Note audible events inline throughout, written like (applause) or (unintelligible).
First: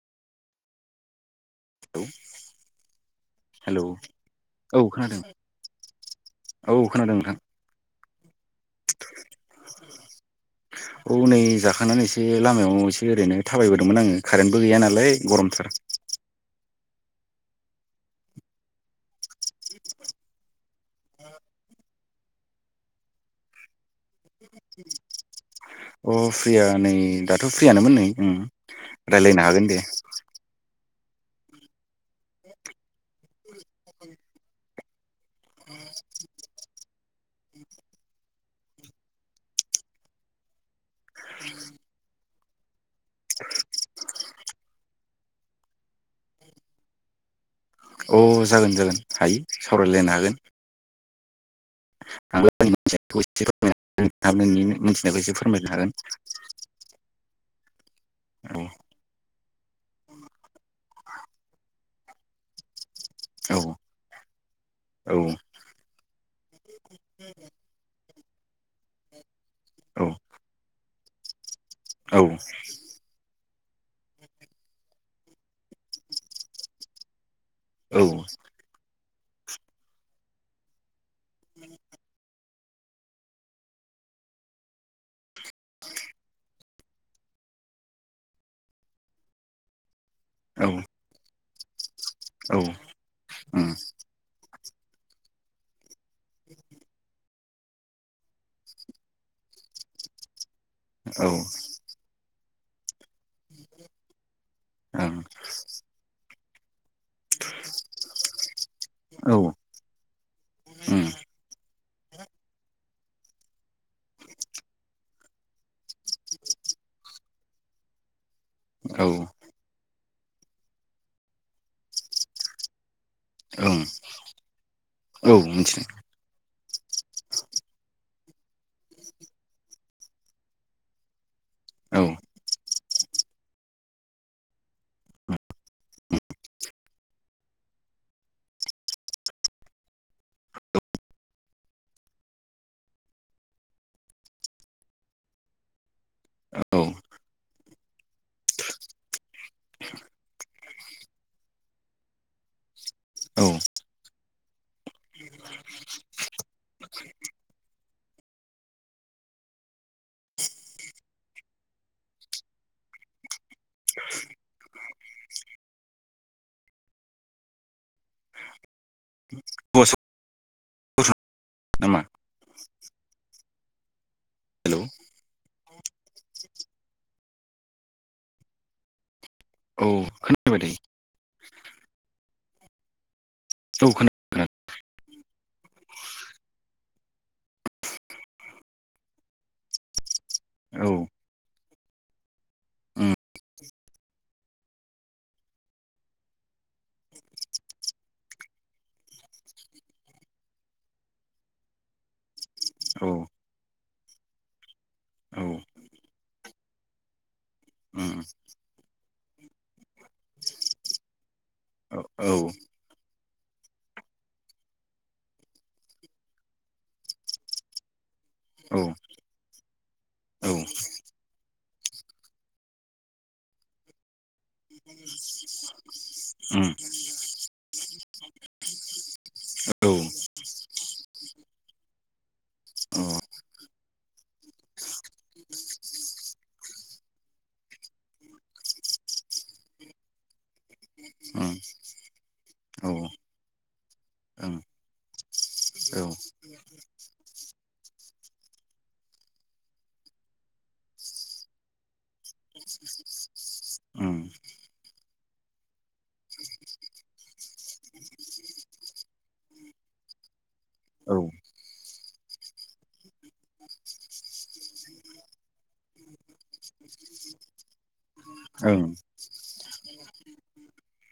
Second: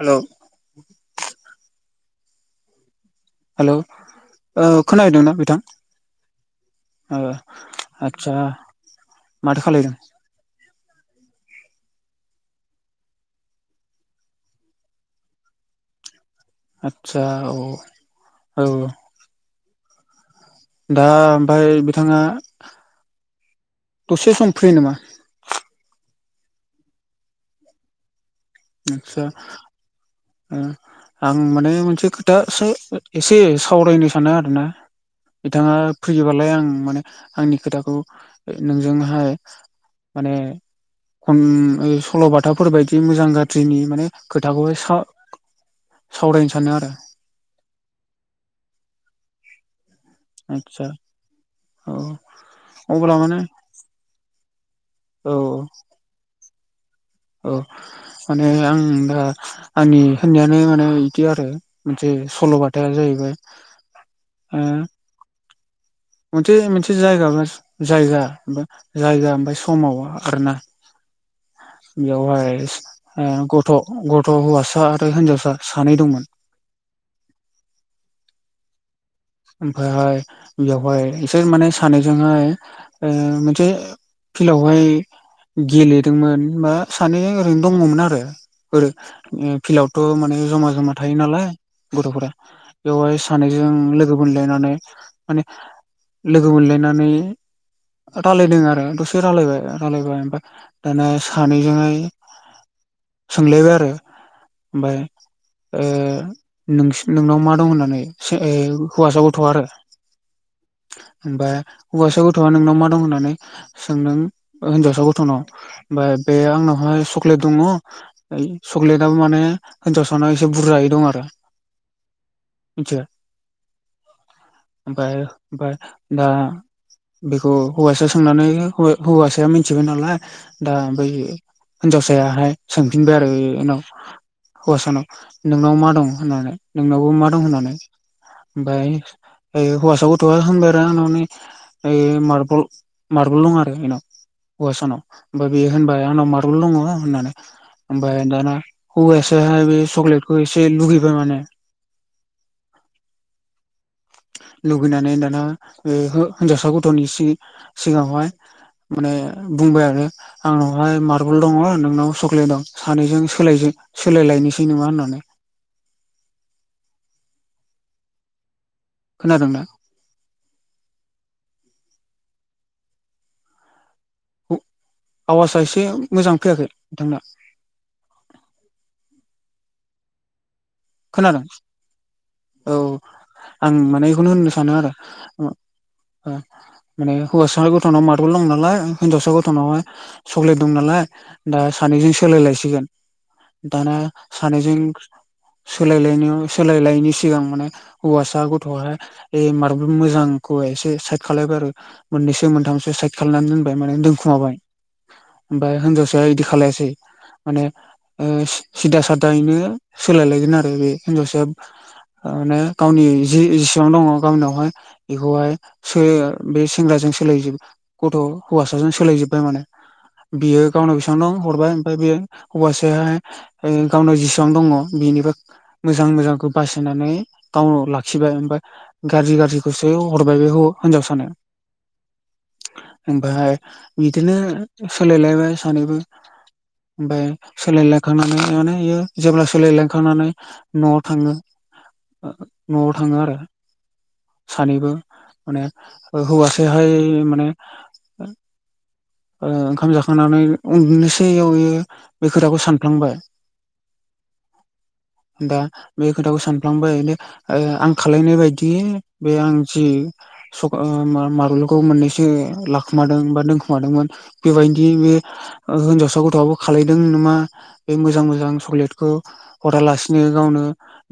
हेल' औ औ हेल'औ खोनादों खोनाहैदोंना बिथां? औ खोनादों ओ नोंथां आच्चा माथो खालायदों? औ नै जा जाखांनानै एसे लामायाव एसे ओरैनो थाबायबाय दंमोन आङो खारेनबो गैया नालाय गरमथार आत्चा औ औ दा ओमफाय बिथाङा दसे सम फ्रि नामा? अ फ्रिया नै दाथ' फ्रियानोमोन नै ओम। आत्सा ओ आं माने मोनसे खोथा-सो एसे सावरायनो सानदो आरोना? बिथाङा फैयोबालाय आं माने आंनि खोथाखौ नोंजोंहाय माने ओम ओ सल'बाथाफोरबायदि मोजां गा थ्रेननि माने खोथाखौहाय सा-सावरायनो सानदो आरो। औ जागोन जागोन हायो सावरायलायना आतसा। (unintelligible) माने नोंथांमोननि मोनथिनाय बायदि औ फोरमायनो हागोन। औ माने औ आं दा आंनि होननायानो माने इदि आरो मोनसे सल'बाथायानो जाहै उए औ ओ औ मोनसे मोनसे जायगा जायगा जायगा ओमफाय खमाव औ आगारोना औ बेयावहाय ओ ग थ' गथ' हौवासा आरो हिनजावसा सानै दंमोन। (inaudible) औ। ओमफायहाय बेवहाय इसे माने सानैजोंहाय ओ मोनसे फिलावहाय गेलेदोंमोन बा सानै ओरैनो दंमोन आरो ओरो उम फिलाव ओ माने औ जमा जमा थायो नालाय गथ'फोरा औ बेवाय सानैजों उम लोग मोनलायनानै माने लोगो मोनलायनानै रायलायदों आरो दसे रायलायबाय रायलायबाय ओमफाय दाना औ ओं सानैजोङै सोंलायबाय आरो ओमबाय औ ओ नोंस नोंनाव मा दं होननानै सों ओ हौवासा गथ'वा आरो उम ओमबाय हौवासा गथ'आ नोंनाव मा दं होननानै सोंदों ओ हिनजावसा गथ'नाव ओमबाय बे आं उनावहाय सकलेट दङ औ सुकलेटाबो माने हिनजाव साना एसे बुरजायै दङ आरो मिथिबाय? ओं ओमबाय औ बाय मिथिदों दा बेखौ हौवासा सोंनानै हौ-हौवासाया मिथिबाय नालाय दा ओमफाय हि हिनजावसायाहाय सोंफिनबाय आरो ए उनाव हौवासानाव नोंनाव मा दं होननानै नोंनावबो मा दं होननानै? ओमबाय ओइ हौवासा गथ'वा होनबाय आरो आंनाव नै ओइ मार्बल मार्बल दं आरो बिनाव। हौवासानाव। ओमबाय बेयो होनबाय आंनाव मारबल औ दङ होननानै। ओमफाय दाना हौवासायाहाय बे सकलेटखौ एसे ए लुगैबाय माने। औ। लुगैनानै दाना ओइ हो हिनजावसा गथ'नि सि-सिगाङावहाय माने बुंबाय आरो आंनावहाय मार्बल दङ नोंनाव सक्लेट दं सानैजों सोलायजों सोलायलायनिसै नोमा होननानै। (inaudible) खोनादोंना? नामा? हेलौ आवाजआ एसे मोजां फैयाखै नोंथांना। (inaudible) औ खोनादों ना? खोनादों औ। आं औ माने बेखौनो होननो खोनादों सानो आरो ओ ओ माने हौवासा गथ'नाव मारबल दं नालाय हिनजावसा गथ'नावहाय सक्लेट दं नालाय खोनादों दा सानैजों सोलायलायसिगोन दाना सानैजों सोलायलाय सोलायलायनि सिगां माने हौवासा गथ'आ ए मारबल मोजांखौ एसे साइद खालायबाय आरो मोननैसो मोनथामसो औ उम औ साइद खालामनानै दोनबाय माने दोनखुमाबाय। औ ओमफाय हिनजावसाया इदि खालायासै। माने उम (unintelligible) सिदा सादायैनो सोलायलायगोन आरो बे हिनजावसाया। औ औ थार माने गावनि जि एसेबां दङ गावनियावहाय बेखौहाय (unintelligible) जों सोलायोब गथ' उम हौवासाजों सोलायजोबबाय माने औ बियो गावनाव बेसेबां दं हरबाय ओमफाय बे हौवासाय गावनाव जेसिबां दङ बेनिफाय मोजां मोजांखौ बासियनानै गावनाव लाखिबाय ओमफाय गाज्रि औ उम औ गाज्रिखौसो ओं हरबाय। बे ह हिनजावसानो। ओमफाय बिदिनो सोलायलायबाय सानैबो। ओमफाय सोलायलायखांनानै माने इयो जेब्ला सोलायलायखांनानै न'आव थाङो ओ न'आव थाङो आरो। सानैबो माने हौवासेहाय माने ओ ओंखाम जाखांनानै उनदुनोसैयावयो बे खोथाखौ सानफ्लांबाय। औ। (unintelligible) दा बे खोथाखौ सानफ्लांबाय आं खालायनाय बायदि बे आं जि (unintelligible) औ मारबलखौ मोननैसो लाखोमादों बा दोनखोमादोंमोन। बेबायदि बे ओ हिनजावसा गथ'आबो खालायदों नामा बे मोजां मोजां उम औ ओं सक्लेटखौ हरालासिनो गावनो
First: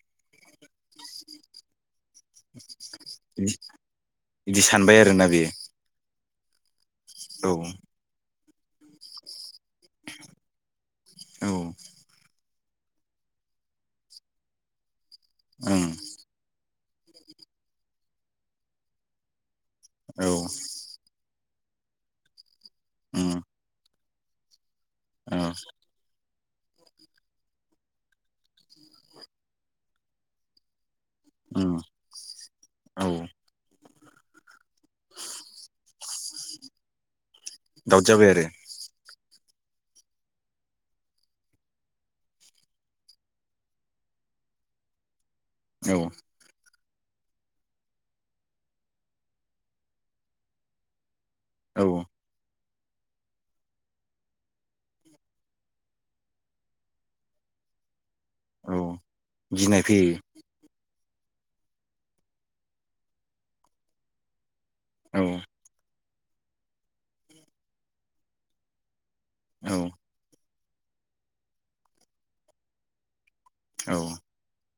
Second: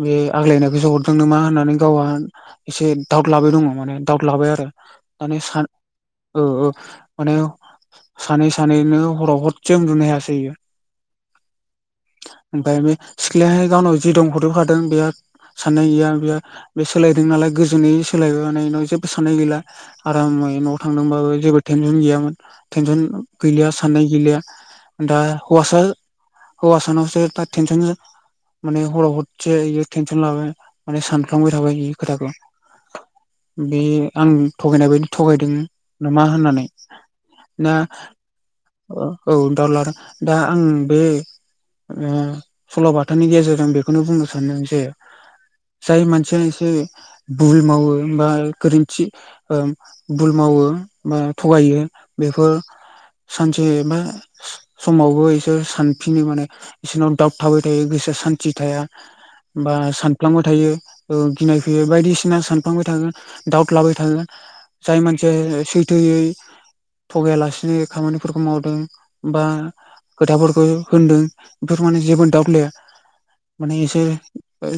बे आग्लायनायखौसो हरदों नामा होननानै गावहा एसे दाउट लाबाय बिदि दङ माने दाउट लाबाय बिदि आरो सानबाय आरोना माने सा बेयो औ औ। माने औ। सानै सानैनो हराव हरदसे उन्दुनो हायासै इयो। ओं ओमफाय बै सिख्लायाहाय गावनाव जि दं हरजोबखादों बेहा औ साननाय गैया बेहा बे सोलायदों नालाय गोजोनै सोलायबाय माने बेनाव जेबो साननाय गैला आराम न'आव थांदोंबाबबो जेबो टेनसन गैयामोन। टेनसन उम गैलिया साननाय गैलिया दा औ हौवासा हौवासा नाव सो दा टेनस'न माने हराव हरसे इयो टेनसन लाबाय माने सानफ्लांबाय थाबाय उम बे खोथाखौ औ बे आं थ'गायनाय बायदि थ'गायदों नामा होननानै ना दाउट जाबाय आरो ओ औ दावलार दा आं बे ओ सल'बाथानि गेजेरजों बेखौनो बुंनो सानदों जे जाय मानसिया एसे भुल मावो बा गोरोन्थि ओ भुल मावो मावो बा औ थ'गायो बेफोर सानसे बा समावबो इसोर सानफिनो माने बिसोरनाव दाउट थाबाय थायो गोसोआ सान्थि औ थाया। बा गिनाय फैयो सानफ्लांबाय थायो। ओ गिनाय फैयो बायदिसिना सानफांबाय थागोन डाउट लाबाय थागोन जाय औ मानसिया सै थो यै थगायालासेनो खामानिफोरखौ मावदों बा खोथाफोर होनदों बेफोर माने जेबो दाउट लया माने औ एसोर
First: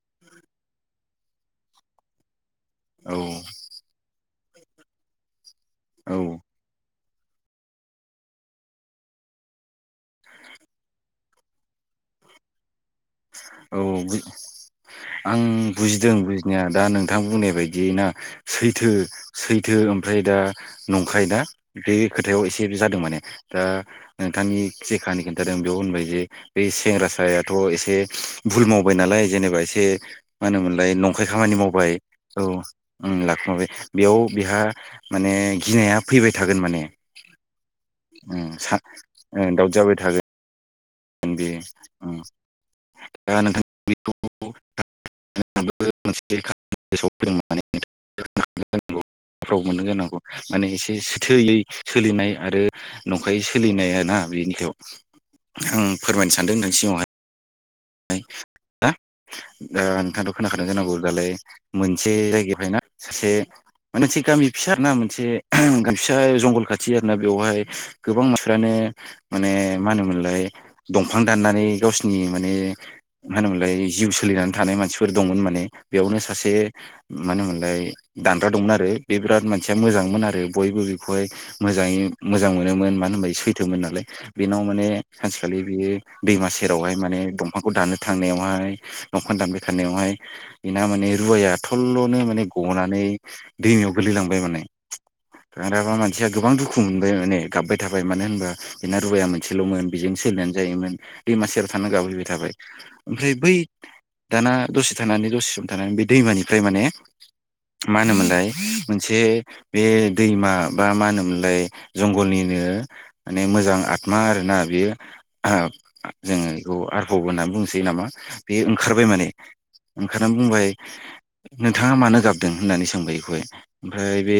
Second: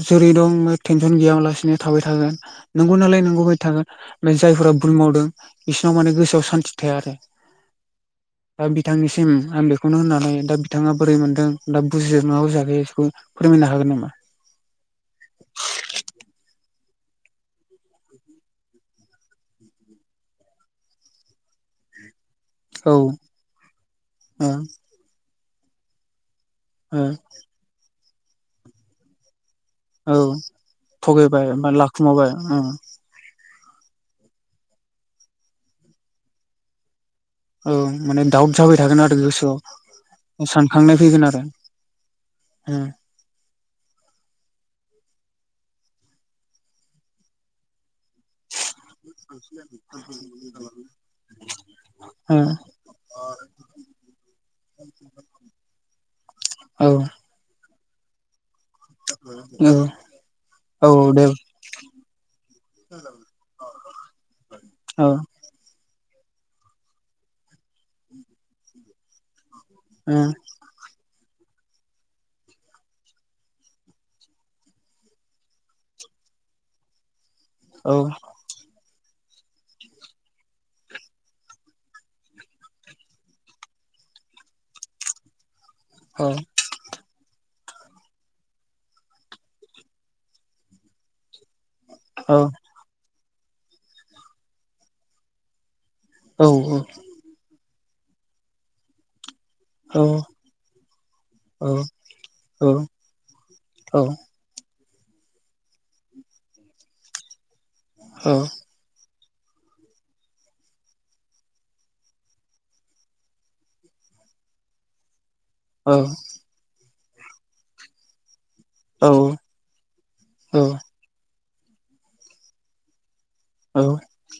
जेरै दं टेनसन गैयालासिनो थाबाय थागोन नंगौ नालाय नोंगौबायदि थागोन। जायफोरा भुल मावदों बिसोरनाव माने औ गोसोआव सान्थि थाया आरो। दा बिथांनिसिम आं बेखौनो होननानै दा बिथाङा बोरै मोनदों दा बुजिगोन ना बुजियाखै औ आं बुजिदों बुजिनाया दा नोंथां बुंनाय बायदियै ना सैथो सैथो ओमफ्राय दा नंखाय दा बे। खोथायाव एसे औ जादों माने दा ओ नोंथांनि जे खाहानि खिन्थादों बेयाव होनबाय जे। बे सेंग्रा ओ सायाथ' एसे भुल मावबाय नालाय जेनेबा एसे। एसे औ मा होनोमोनलाय नंखाय थगायबाय खामानि बा मावबाय लाखुमाबाय औ ओ ओं लाखुमाबाय। बेयाव बेहा माने गिनाया फैबाय थागोन माने। औ माने दाउट जाबाय थागोन आरो गोसोआव (unintelligible) (unintelligible) (unintelligible) (unintelligible) सानखांनाय फैगोन आरो मोननो जानांगौ माने एसे सथैयै सोलिनाय ओ आरो नंखायै सोलिनायानो। ना बेनिखौ आं फोरमायनो सानदों नोंथांनि ओ सिगां आवगाय । हा। औ दा नोंथांथ' खोनाखानाय औ जानांगौ दे दालाय मोनसे जायगायावफ्राय ना सासे। मोनसे गामि फिसा ना औ मोनसे। फिसा जंगल खाथि आरो ना बेवहाय गोबां मानसिफ्रानो। माने मा ओ होनोमोनलाय दंफां दाननानै गावसिनि माने। मा होनोमोनलाय जिउ सोलिनानै थानाय मानसिफोर दंमोन माने बेयावनो सासे। मानो होनोमोनलाय औ दानग्रा दंमोन आरो। बे बिराद मानसिया मोजांमोन आरो बयबो बेखौहाय मोजाङै मोजां मोनोमोन मानो होनब सैथोमोन नालाय। बेनाव माने सानसेखालि बेयो औ दैमा सेरावहाय माने दं। दंफांखौ दाननो थांनायावहाय दंफां दानबाय थानायनायावहाय बिना माने रुवाया। फथल'नो औ माने गनानै दैमायाव गोलैलांबाय माने। माबा मानसिया गोबां दुखु औ मोनबाय माने गाबबाय थाबाय मानो होनबा बेना रुवाया मोनोन। मानसेल'मोन औ बेजों सोलिनानै जायोमोन दै मासियाव थान गाबहैबाय। थाबाय औ औ ओमफ्राय बै दा दाना। दसे थानानै दसे सम थानानै बे दैमानिफ्राय माने मा होनोमोनलाय मोन मोनसे बे दैमा बा मा होनोमोनलाय जंगलनिनो माने मोजां आ। मा आरोना बेयो जोङो बेखौ आरफब होननानै बुंनोसै नामा। बे ओंखारबाय माने ओंखारनानै बुंबाय नोंथाङा मानो गाबदों होननानै सोंबाय। ओमफ्राय बे।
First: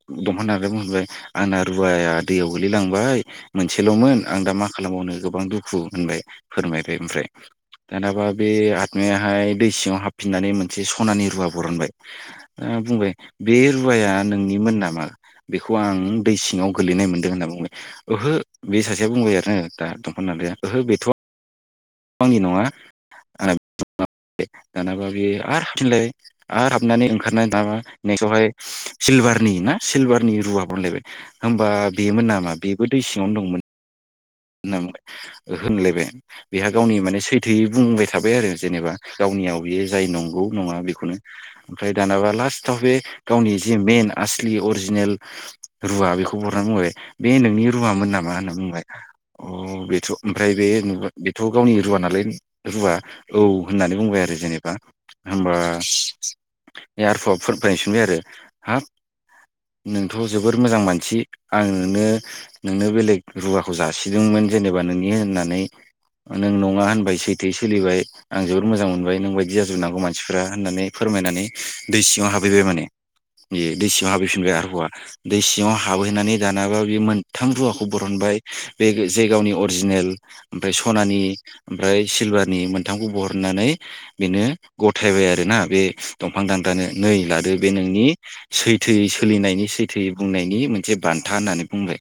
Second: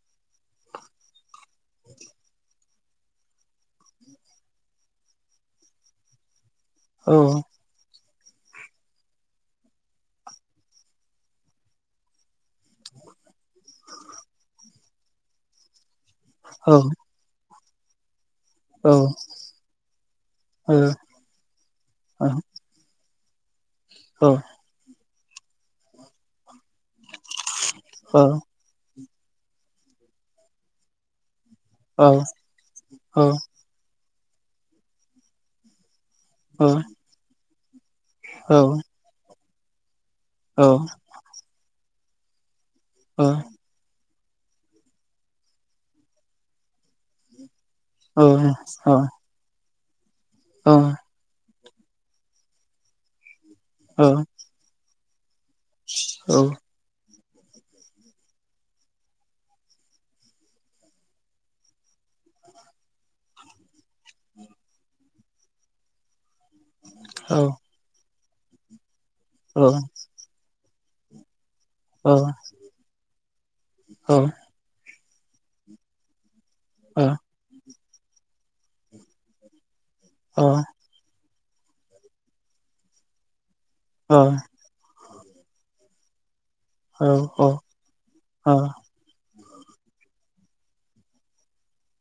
दंफां दानग्राया बुंहरबाय आंना रुवाया दैयाव गोलैलांबाय मोनसेल'मोन आं दा मा खालाम बावनो। नो गोबां दुखु होनबाय फोरमायबाय ओमफ्राय। दानाबा बे आतमायाहाय दै सिङाव हाबफिननानै मोनसे सनानि रुवा बरानबाय ओ बुंबाय बे रुवाया नोंनिमोन नामा बेखौ आं। दै सिङाव गोलैनाय मोनदों होनना बुंबाय ओहो। बे सासेया बुंबाय आरो दा दंफां दानग्राया ओहो बेथ । (unintelligible) बे आरो हाबिनलाय आरो हाबनानै ओंखारनानै दाबा नेक्स्टआवहाय। सिलभारनि ना सिलभारनि रुवा बनलायबाय। होमबा बेमोन नामा बेबो दै सिङावनो दंमोन। होनना बुंबाय ओहो बु होनलायबाय बेहा गावनि माने सैथोयै बुंबाय थ। थाबाय आरो जेनेबा गावनियाव बियो जाय नंगौ नङा बेखौनो ओमफ्राय दानाबा लास्ट। थ बे गावनि जिे मेन। आसलि अरिजिनेल रुवा बेखौ बरनना बुंबाय बे नोंनि रु। रुुमामोन नामा होनना बुंबाय। अ बेथ' ओमफ्राय बे नुबा बेथ' गावनि रुवा नालाय रुवा। औ होननानै बुंबाय आरो जेनेबा होनबा एयारपप। बायफिनबाय आरो हाब। नोंथ' जोबोर मोजां मानसि आं नोंनो नोंनो बेलेग रुवाखौ जा। सिदों मोन जेनेबा नोंनि होननानै नों नङा होनबाय सैथो सोलिबाय। आं जोबोद मोजां मोनबाय नों बायदि जाजोबनांगौ मानसिफोरा होननानै फोरमायनानै। दै सिङाव हाबहैबाय माने बे दै सिङाव हाबहैफिनबाय आरो दै सिङाव हाबहैनानै दानाबा बे मोनथाम रुवाखौ बरनबाय बे जायगानि अरिजिनेल ओमफ्राय सनानि ओमफ्राय सिलभारनि मोनथामखौ बरननानै बेनो गथायबाय आरोना बे फांदां दानो नै लादो बे नोंनि सैथोयै सोलिनायनि सैथोयै बुंनायनि मोनसे बान्था होननानै बुंबाय।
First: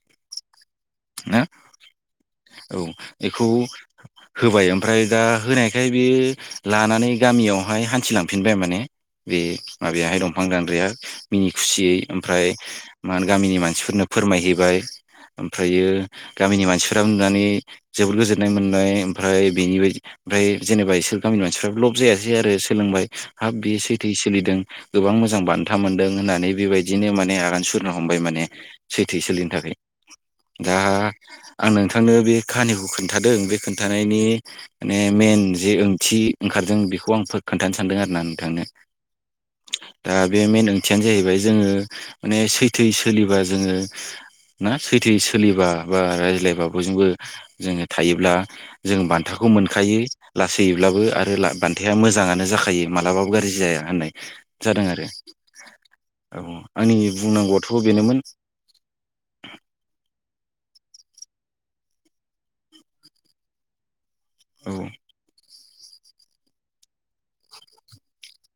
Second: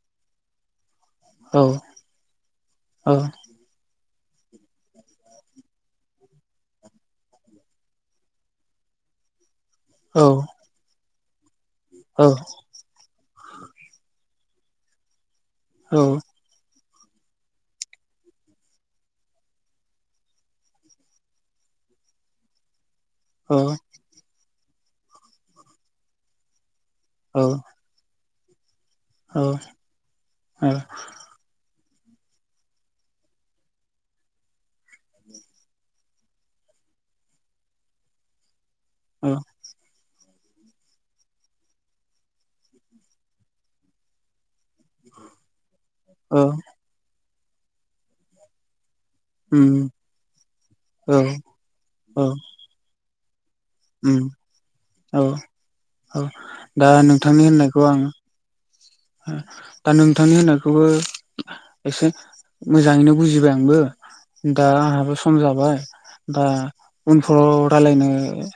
औ एखौ होबाय ओमफ्राय दा होनायखाय बेयो लानानै गामियावहाय हान्थिलांफिनबाय माने। बे माबायाहाय दंफां दानद्राया मिनि खुसियै ओमफ्राय मा होनो गामिनि मानसिफोरनो फोरमायहैबाय ओमफ्रायो गामिनि मानसिफ्रा नुनानै जोबोद गोजोननाय मोननाय ओमफ्राय बेनि बादि ओमफ्राय जेनेबा इसोर गामि मानसिफ्राबो लब जायासै आरो सोलोंबाय हाब बेयो सैथोयै सोलिदों गोबां मोजां बान्था मोनदों होननानै बेबाय दिनो माने आगान सुरनो हमबाय माने सैथो सोलिनो थाखाय दा आं नोंथांनो बे काहानिखौ खोनन्थादों बे खोनन्थानायनि माने मेन जे ओंथि खारदों बेखौ आं खोनथानो सानदों आरो ना नोंथांनो। अ दा बे मेन ओंथियानो जाहैबाय जोङो माने सैथो सोलिबा जोङो ना सैथोयै सोलिबा बा रायज्लायबा बयजोंबो जोङो थायोब्ला जों बान्थाखौ मोनखायो लासैयोब्लाबो आरो बान्थाया मोजाङानो जाखायो मालाबाबो गाज्रि जाया होननाय जादों आरो औ आंनि बुंनांगौआथ' बेनोमोन। अ दा नोंथांनि उनाव बेखौबो एसे मोजाङैनो बुजिबाय आंबो। दा औ आंहाबो सम जाबाय दा उनफ्राव रायलायनो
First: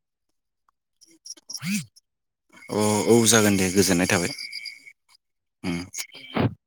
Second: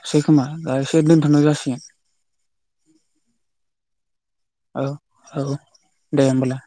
सै खोमा दा एसे दोनथ'नाय जासिगोन अ औ जागोन दे गोजोननाय थाबाय। औ औ उम दे होमबालाय।